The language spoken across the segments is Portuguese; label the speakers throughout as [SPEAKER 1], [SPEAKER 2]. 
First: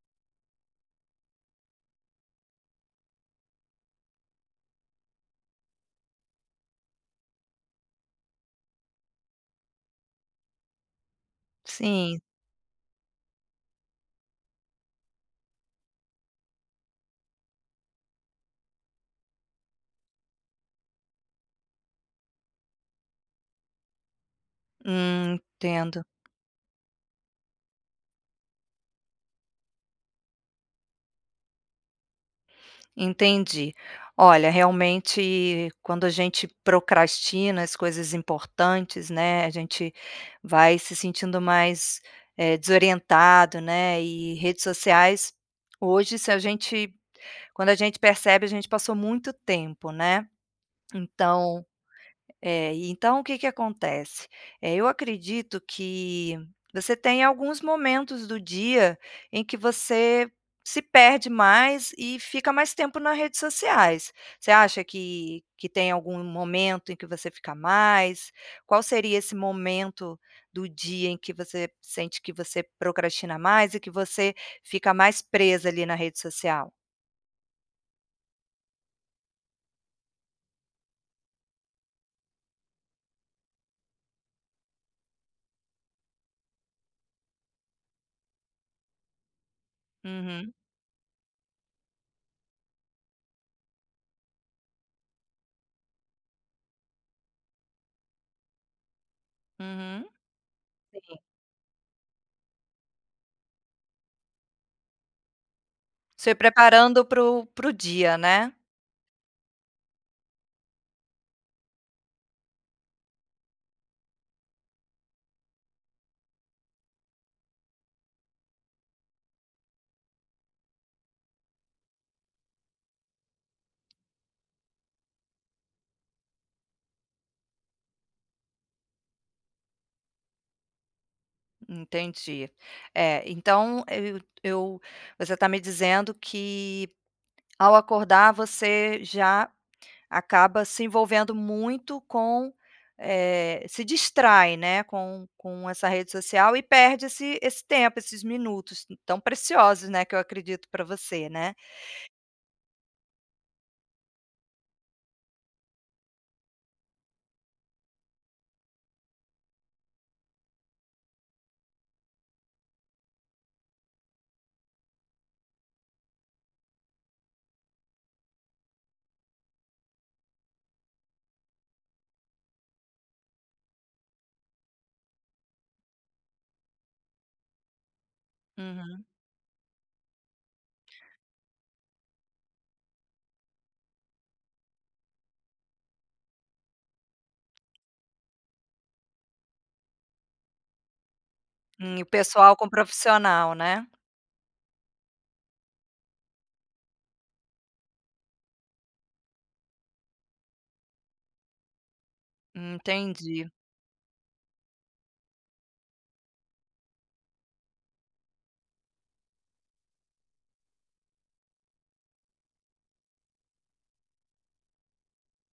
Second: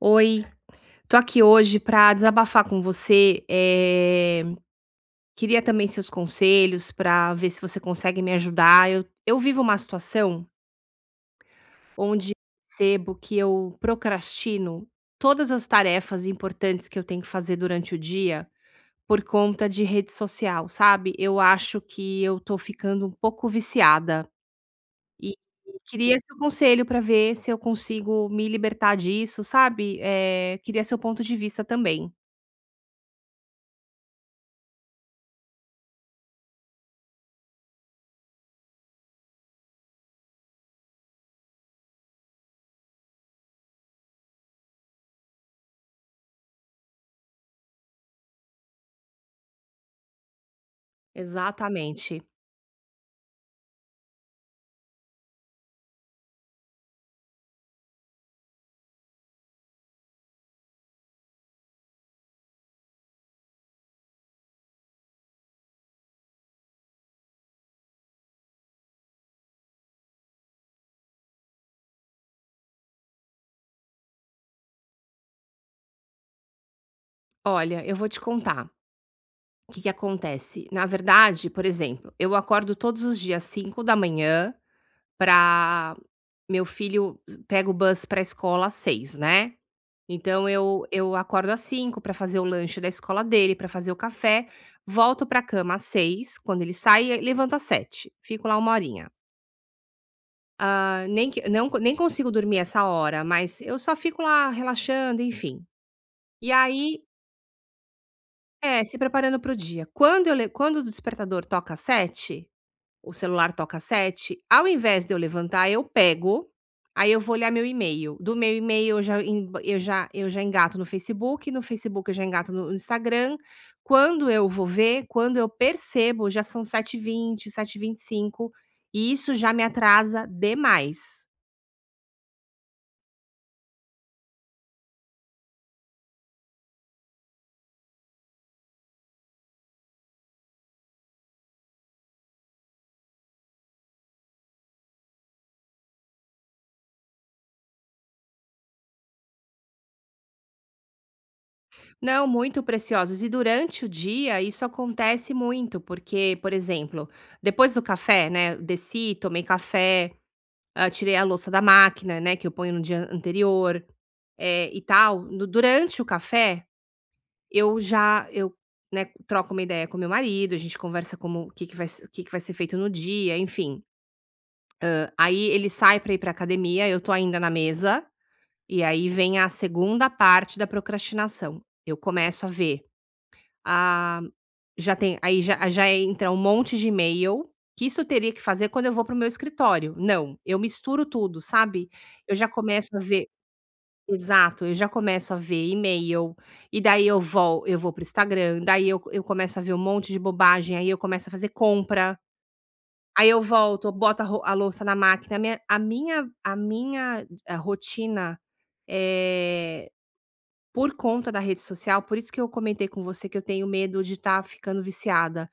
[SPEAKER 1] Oi, tô aqui hoje pra desabafar com você. Queria também seus conselhos pra ver se você consegue me ajudar. Eu vivo uma situação
[SPEAKER 2] Sim,
[SPEAKER 1] onde percebo que eu procrastino todas as tarefas importantes que eu tenho que fazer durante o dia por conta de rede social, sabe? Eu acho que eu tô ficando um pouco viciada e
[SPEAKER 2] entendo,
[SPEAKER 1] queria seu conselho pra ver se eu consigo me libertar disso, sabe? Queria seu ponto de vista também.
[SPEAKER 2] entendi. Olha, realmente, quando a gente procrastina as coisas importantes, né, a gente vai se sentindo mais, desorientado, né. E redes sociais hoje, se a gente quando a gente percebe, a gente passou muito tempo, né. Então
[SPEAKER 1] Exatamente.
[SPEAKER 2] é, e então o que que acontece? Eu acredito que você tem alguns momentos do dia em que você se perde mais e fica mais tempo nas redes sociais. Você acha que tem algum momento em que você fica mais? Qual seria esse momento do dia em que você sente que você procrastina mais e que você fica mais presa ali na rede social?
[SPEAKER 1] Olha, eu vou te contar o que que acontece. Na verdade, por exemplo, eu acordo todos os dias 5 da manhã para meu filho pega o bus pra escola às 6, né. Então
[SPEAKER 2] Uhum,
[SPEAKER 1] eu acordo às 5 para fazer o lanche da escola dele, para fazer o café, volto para cama às 6 quando ele sai, e levanto às 7, fico lá uma horinha.
[SPEAKER 2] uhum.
[SPEAKER 1] Ah, nem que não nem consigo dormir essa hora, mas eu só fico lá relaxando, enfim.
[SPEAKER 2] Se
[SPEAKER 1] E
[SPEAKER 2] preparando
[SPEAKER 1] aí
[SPEAKER 2] para o dia, né?
[SPEAKER 1] É, se preparando para o dia. Quando eu le quando o despertador toca 7, o celular toca 7. Ao invés de eu levantar, eu pego, aí eu vou olhar meu e-mail. Do meu e-mail eu já eu já engato no Facebook, no Facebook eu já engato no Instagram. Quando eu vou ver, quando eu percebo, já são 7h20, vinte sete e vinte e cinco, e isso já me atrasa demais.
[SPEAKER 2] Entendi. É, então eu você está me dizendo que ao acordar você já acaba se envolvendo muito com, se distrai, né, com essa rede social e perde esse tempo, esses minutos tão preciosos, né, que eu acredito para você, né?
[SPEAKER 1] Não, muito preciosos. E durante o dia isso acontece muito, porque, por exemplo, depois do café, né, desci, tomei café, tirei a louça da máquina, né, que eu ponho no dia anterior, e tal. Durante o café, eu já, eu, né, troco uma ideia com meu marido, a gente conversa como o que que vai, o que que vai ser feito no dia, enfim. Aí ele sai para ir para academia, eu tô ainda na mesa, e
[SPEAKER 2] Uhum.
[SPEAKER 1] aí vem a segunda parte da procrastinação. Eu começo a ver ah, já tem aí já ah, já entra um monte de e-mail, que isso eu teria que fazer quando eu vou para o meu escritório. Não, eu misturo tudo, sabe.
[SPEAKER 2] E o
[SPEAKER 1] Eu já
[SPEAKER 2] pessoal com o
[SPEAKER 1] começo a ver
[SPEAKER 2] profissional, né.
[SPEAKER 1] Exato, eu já começo a ver e-mail, e daí eu vou para o Instagram, daí eu começo a ver um monte de bobagem, aí eu começo a fazer compra, aí eu
[SPEAKER 2] Entendi.
[SPEAKER 1] volto, eu boto a louça na máquina. A minha rotina é por conta da rede social, por isso que eu comentei com você que eu tenho medo de estar ficando viciada.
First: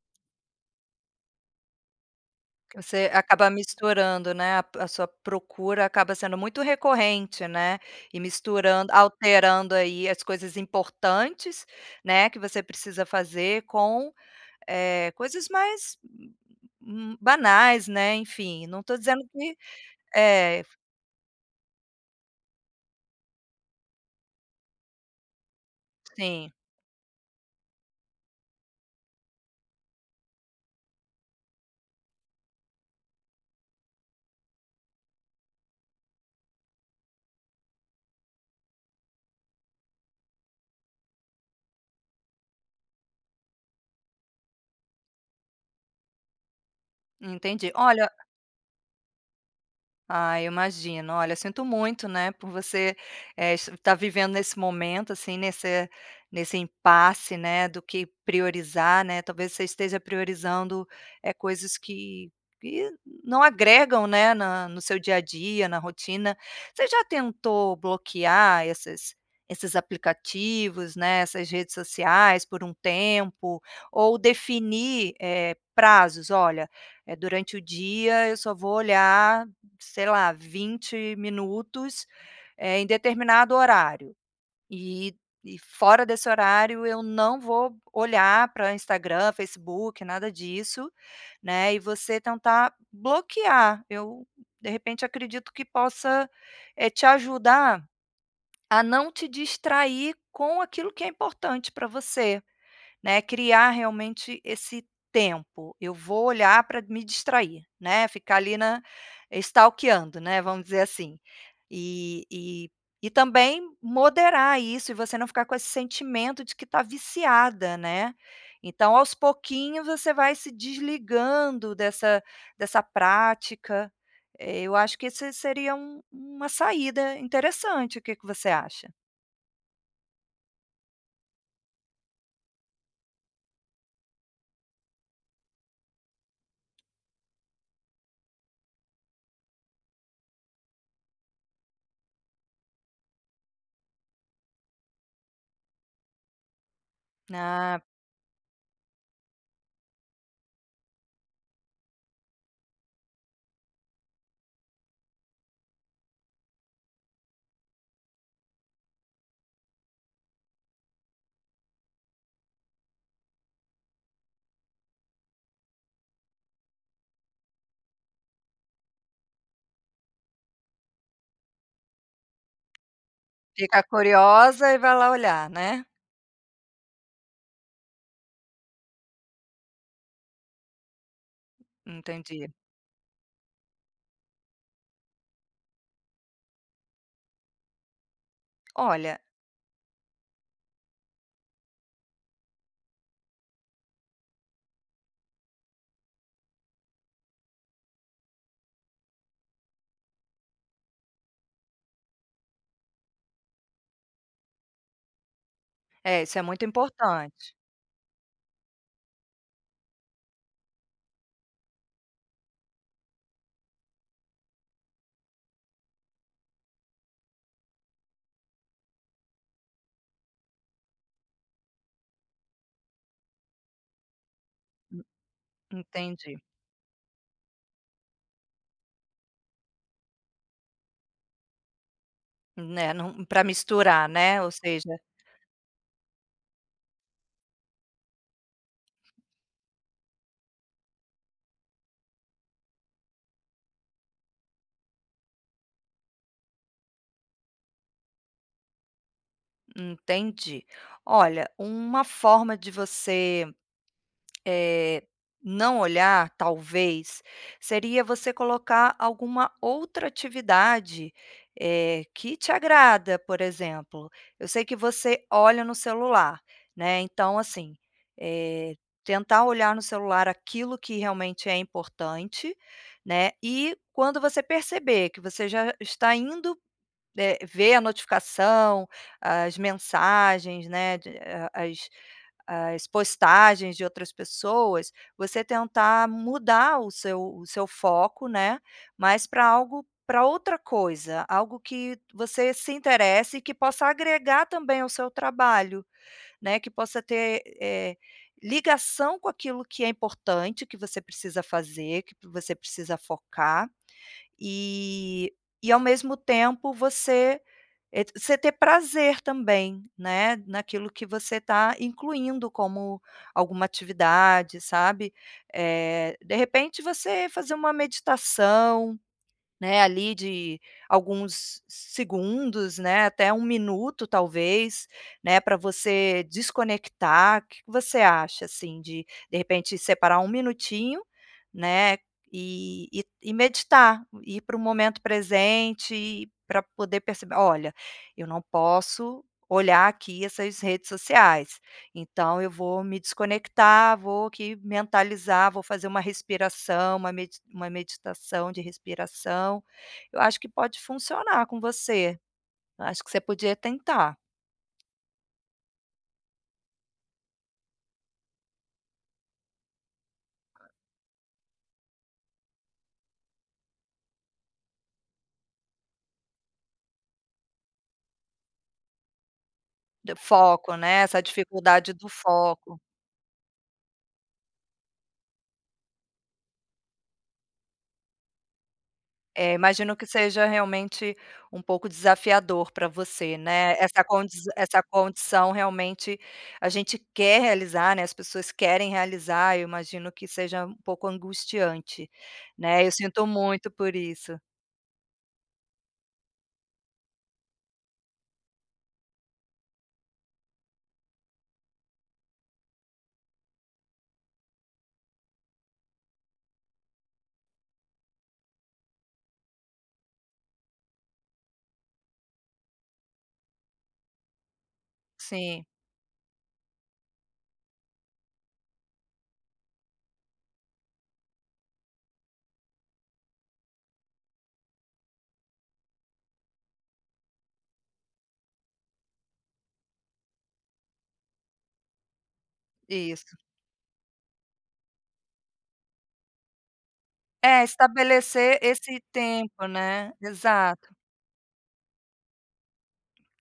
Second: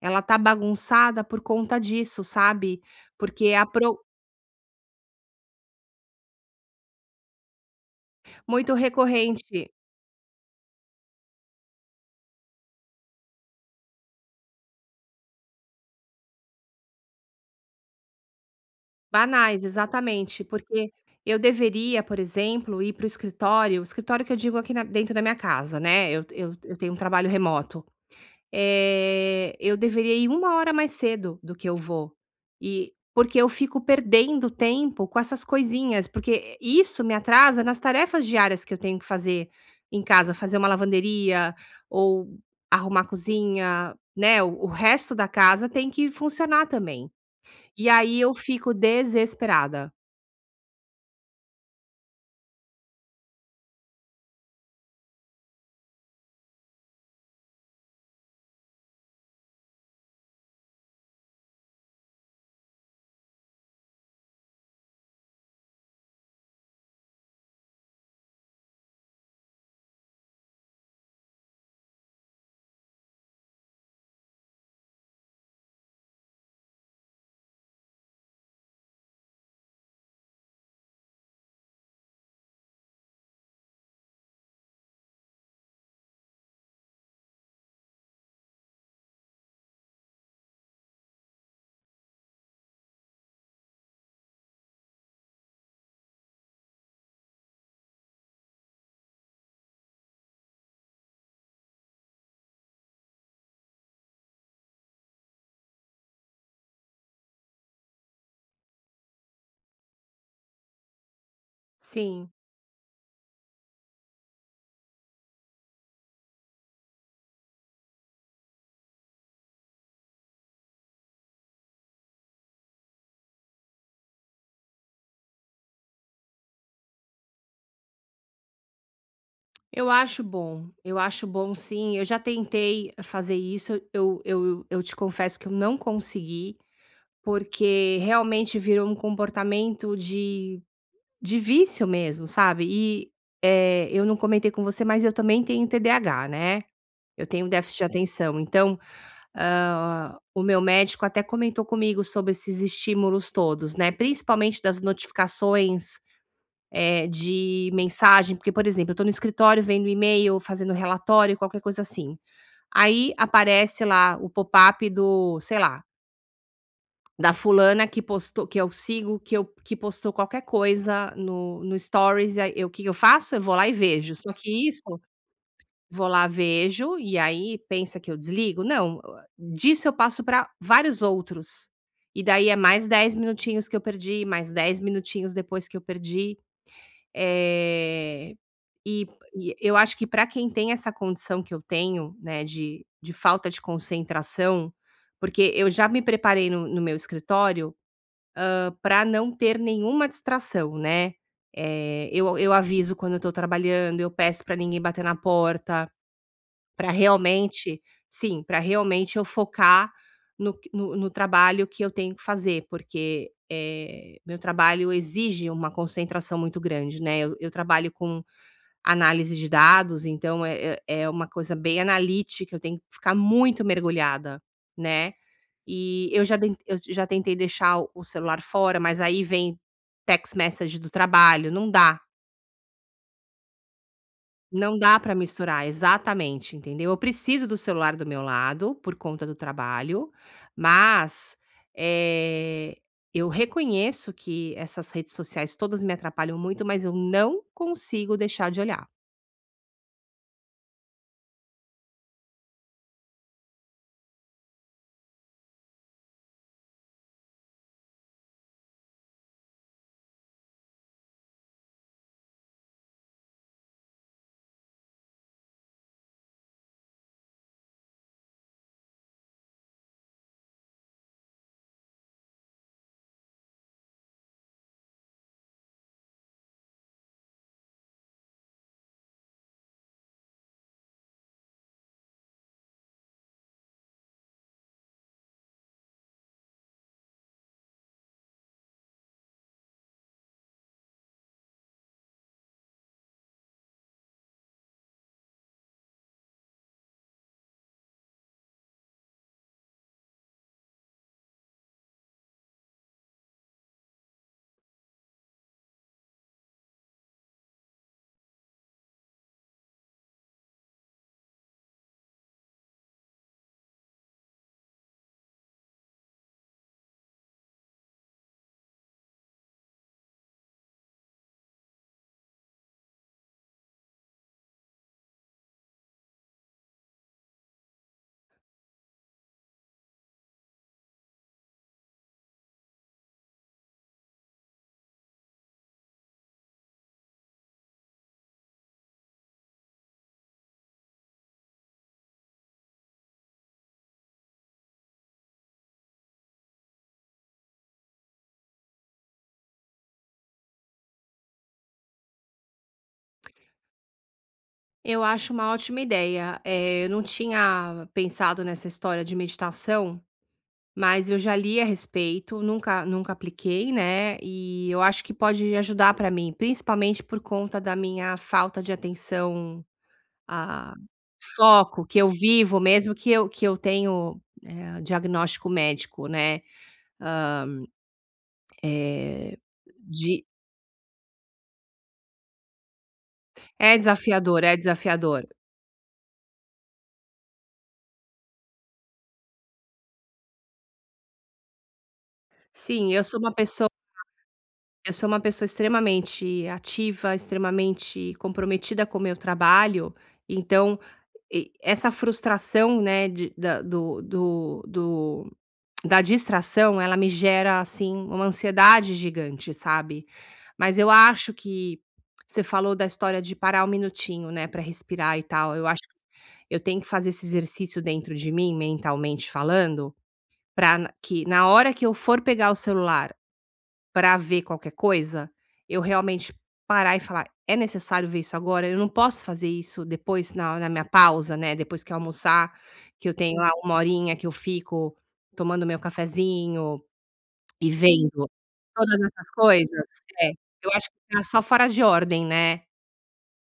[SPEAKER 1] Ela tá bagunçada por conta disso, sabe,
[SPEAKER 2] Você acaba
[SPEAKER 1] porque a pro
[SPEAKER 2] misturando, né, a sua procura acaba sendo muito recorrente, né, e
[SPEAKER 1] muito
[SPEAKER 2] misturando,
[SPEAKER 1] recorrente,
[SPEAKER 2] alterando aí as coisas importantes, né, que você precisa fazer com, coisas mais, banais, né, enfim. Não estou dizendo que
[SPEAKER 1] banais, exatamente,
[SPEAKER 2] é.
[SPEAKER 1] porque eu deveria, por exemplo, ir para o escritório, o escritório que eu digo aqui na dentro da minha casa, né, eu
[SPEAKER 2] Sim,
[SPEAKER 1] eu eu tenho um trabalho remoto. Eu deveria ir 1 hora mais cedo do que eu vou. E porque eu fico perdendo tempo com essas coisinhas, porque isso me atrasa nas tarefas diárias que eu tenho que fazer em casa, fazer uma lavanderia ou arrumar a cozinha, né, o resto da casa tem que funcionar também.
[SPEAKER 2] entendi.
[SPEAKER 1] E
[SPEAKER 2] Olha,
[SPEAKER 1] aí eu fico desesperada.
[SPEAKER 2] ah, eu imagino. Olha, sinto muito, né, por você, estar vivendo nesse momento, assim, nesse impasse, né, do que priorizar, né. Talvez você esteja priorizando é coisas que não agregam, né, na no seu dia a dia, na rotina. Você já tentou bloquear esses aplicativos, né, essas redes sociais por um tempo, ou definir, prazos? "Olha, é durante o dia eu só vou olhar, sei lá, 20 minutos, em determinado horário. E e fora desse horário eu não vou olhar pra Instagram, Facebook, nada disso", né, e você tentar bloquear. Eu, de repente, acredito que possa, te ajudar a não te distrair com aquilo que é importante para você. Né, criar realmente esse tempo. Eu vou olhar para me distrair, né, ficar ali na stalkeando, né, vamos dizer assim. E
[SPEAKER 1] Sim,
[SPEAKER 2] e também moderar isso e você não ficar com esse sentimento de que está viciada, né. Então aos pouquinhos você vai se desligando dessa prática. Eu acho que esse seria uma saída interessante. O que que você acha?
[SPEAKER 1] eu acho bom sim, eu já tentei fazer isso, eu te confesso que eu não consegui. Porque realmente virou um comportamento de vício mesmo, sabe. E eu não comentei com você, mas eu também tenho TDAH, né. Eu tenho déficit
[SPEAKER 2] Ah,
[SPEAKER 1] de atenção, então, o meu médico até comentou comigo sobre esses estímulos todos, né, principalmente das notificações, de mensagem, porque, por exemplo, eu estou no escritório vendo e-mail, fazendo relatório, qualquer coisa assim. Aí aparece lá o pop-up do, sei lá, da fulana que postou, que eu sigo, que eu que postou qualquer coisa no stories, e aí eu, o que que eu faço? Eu vou lá e
[SPEAKER 2] fica
[SPEAKER 1] vejo. Só que
[SPEAKER 2] curiosa e
[SPEAKER 1] isso,
[SPEAKER 2] vai lá olhar, né?
[SPEAKER 1] vou lá, vejo, e aí pensa que eu desligo? Não, disso eu passo para vários outros. E
[SPEAKER 2] Entendi.
[SPEAKER 1] daí é mais 10 minutinhos que eu perdi, mais 10 minutinhos depois que eu perdi. Eh, e
[SPEAKER 2] Olha,
[SPEAKER 1] e eu acho que para quem tem essa condição que eu tenho, né, de falta de concentração, porque eu já me preparei no meu escritório para não ter nenhuma distração, né. Eu aviso quando eu tô trabalhando, eu peço para ninguém bater na porta
[SPEAKER 2] é, isso é muito
[SPEAKER 1] para
[SPEAKER 2] importante.
[SPEAKER 1] realmente sim, para realmente eu focar no q no no trabalho que eu tenho que fazer, porque, meu trabalho exige uma concentração muito grande, né. Eu trabalho com análise de dados, então é uma coisa bem analítica, eu tenho que ficar muito mergulhada, né. E eu já
[SPEAKER 2] Entendi,
[SPEAKER 1] den eu já tentei deixar o celular fora, mas aí vem text message do trabalho, não dá.
[SPEAKER 2] né. Para misturar, né, ou
[SPEAKER 1] Não
[SPEAKER 2] seja,
[SPEAKER 1] dá para misturar, exatamente, entendeu. Eu preciso do celular do meu lado, por conta do trabalho, mas, eh, eu reconheço que essas redes sociais todas me atrapalham muito, mas eu não consigo deixar de olhar.
[SPEAKER 2] entendi. Olha, uma forma de você Eh, não olhar, talvez, seria você colocar alguma outra atividade, que te agrada. Por exemplo, eu sei que você olha no celular, né, então assim, eh, tentar olhar no celular aquilo que realmente é importante, né, e quando você perceber que você já está indo, ver a notificação, as mensagens, né, de a as ah, As postagens de outras pessoas, você tentar mudar o seu foco, né, mas para algo, para outra coisa, algo que você se interesse e que possa agregar também ao seu trabalho, né, que possa ter, ligação com aquilo que é importante, que você precisa fazer, que você precisa focar. E e ao mesmo tempo você é t você ter prazer também, né, naquilo que você está incluindo como alguma atividade, sabe. De repente você fazer uma meditação, né, ali de alguns segundos, né, até 1 minuto talvez, né, para você desconectar. O que que você acha, assim, de repente separar um minutinho, né, e e meditar, ir para o momento presente para poder perceber: "Olha, eu não posso olhar aqui essas redes sociais. Então eu vou me desconectar, vou aqui mentalizar, vou fazer uma respiração, uma meditação de respiração". Eu acho que pode funcionar com você. Acho que você podia tentar.
[SPEAKER 1] Eu acho uma ótima ideia, eu não tinha pensado nessa história de meditação, mas eu já li a respeito, nunca apliquei, né, e eu acho que pode ajudar para mim, principalmente por conta da minha falta de atenção.
[SPEAKER 2] D
[SPEAKER 1] Ah,
[SPEAKER 2] foco, né, essa
[SPEAKER 1] Foco
[SPEAKER 2] dificuldade
[SPEAKER 1] que
[SPEAKER 2] do
[SPEAKER 1] eu vivo
[SPEAKER 2] foco.
[SPEAKER 1] mesmo, que eu tenho, diagnóstico médico, né, hã, eh,
[SPEAKER 2] É, imagino que
[SPEAKER 1] de
[SPEAKER 2] seja realmente um pouco desafiador para você, né,
[SPEAKER 1] é
[SPEAKER 2] essa condi
[SPEAKER 1] desafiador, é
[SPEAKER 2] essa
[SPEAKER 1] desafiador.
[SPEAKER 2] condição realmente. A gente quer realizar, né, as pessoas querem realizar. Eu imagino que seja um pouco angustiante, né. Eu
[SPEAKER 1] Sim,
[SPEAKER 2] sinto muito por isso.
[SPEAKER 1] eu sou uma pessoa extremamente ativa, extremamente comprometida com o meu trabalho, então, e essa frustração, né, de da do do do da distração, ela me gera, assim, uma ansiedade gigante, sabe. Mas eu acho que você falou da história de parar um minutinho, né, para respirar e tal,
[SPEAKER 2] Sim,
[SPEAKER 1] eu acho que eu tenho que fazer esse exercício dentro de mim, mentalmente falando, para que na hora que eu for pegar o celular pra ver qualquer coisa, eu realmente parar e falar: "É necessário ver isso agora? Eu não posso fazer isso depois na minha pausa, né, depois que eu almoçar, que eu tenho
[SPEAKER 2] isso.
[SPEAKER 1] lá 1 horinha que eu fico tomando meu cafezinho
[SPEAKER 2] É,
[SPEAKER 1] e vendo
[SPEAKER 2] estabelecer esse
[SPEAKER 1] todas essas
[SPEAKER 2] tempo,
[SPEAKER 1] coisas".
[SPEAKER 2] né,
[SPEAKER 1] É, eu acho
[SPEAKER 2] exato.
[SPEAKER 1] que tá só fora de ordem, né.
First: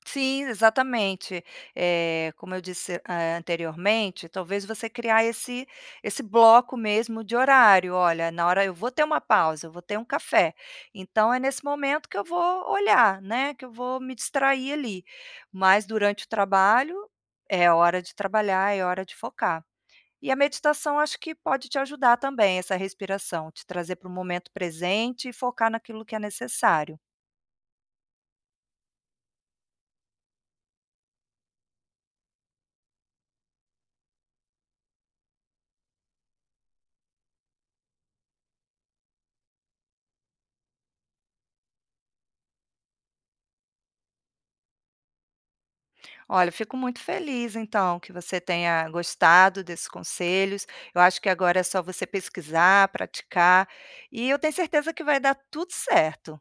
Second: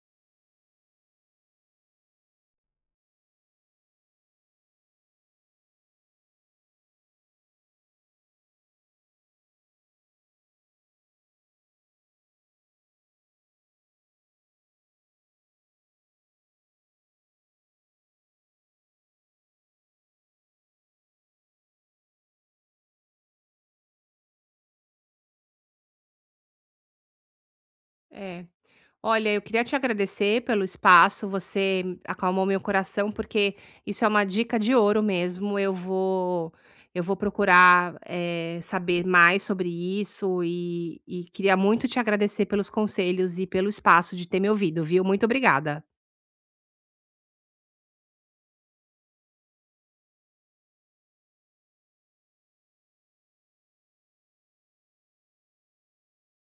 [SPEAKER 2] Sim, exatamente. Como eu disse, anteriormente, talvez você criar esse bloco mesmo de horário: "Olha, na hora eu vou ter uma pausa, eu vou ter um café, então é nesse momento que eu vou olhar, né, que eu vou me distrair ali, mas durante o trabalho é hora de trabalhar, é hora de focar". E a meditação acho que pode te ajudar também, essa respiração, te trazer para o momento presente e focar naquilo que é necessário.
[SPEAKER 1] É. Olha, eu queria te agradecer pelo espaço, você acalmou meu coração, porque isso é uma dica de ouro mesmo. Eu vou procurar, saber mais sobre isso, e queria muito te agradecer pelos conselhos e pelo espaço de ter me ouvido, viu. Muito obrigada.
[SPEAKER 2] Olha, eu fico muito feliz então que você tenha gostado desses conselhos. Eu acho que agora é só você pesquisar, praticar, e eu tenho certeza que vai dar tudo certo.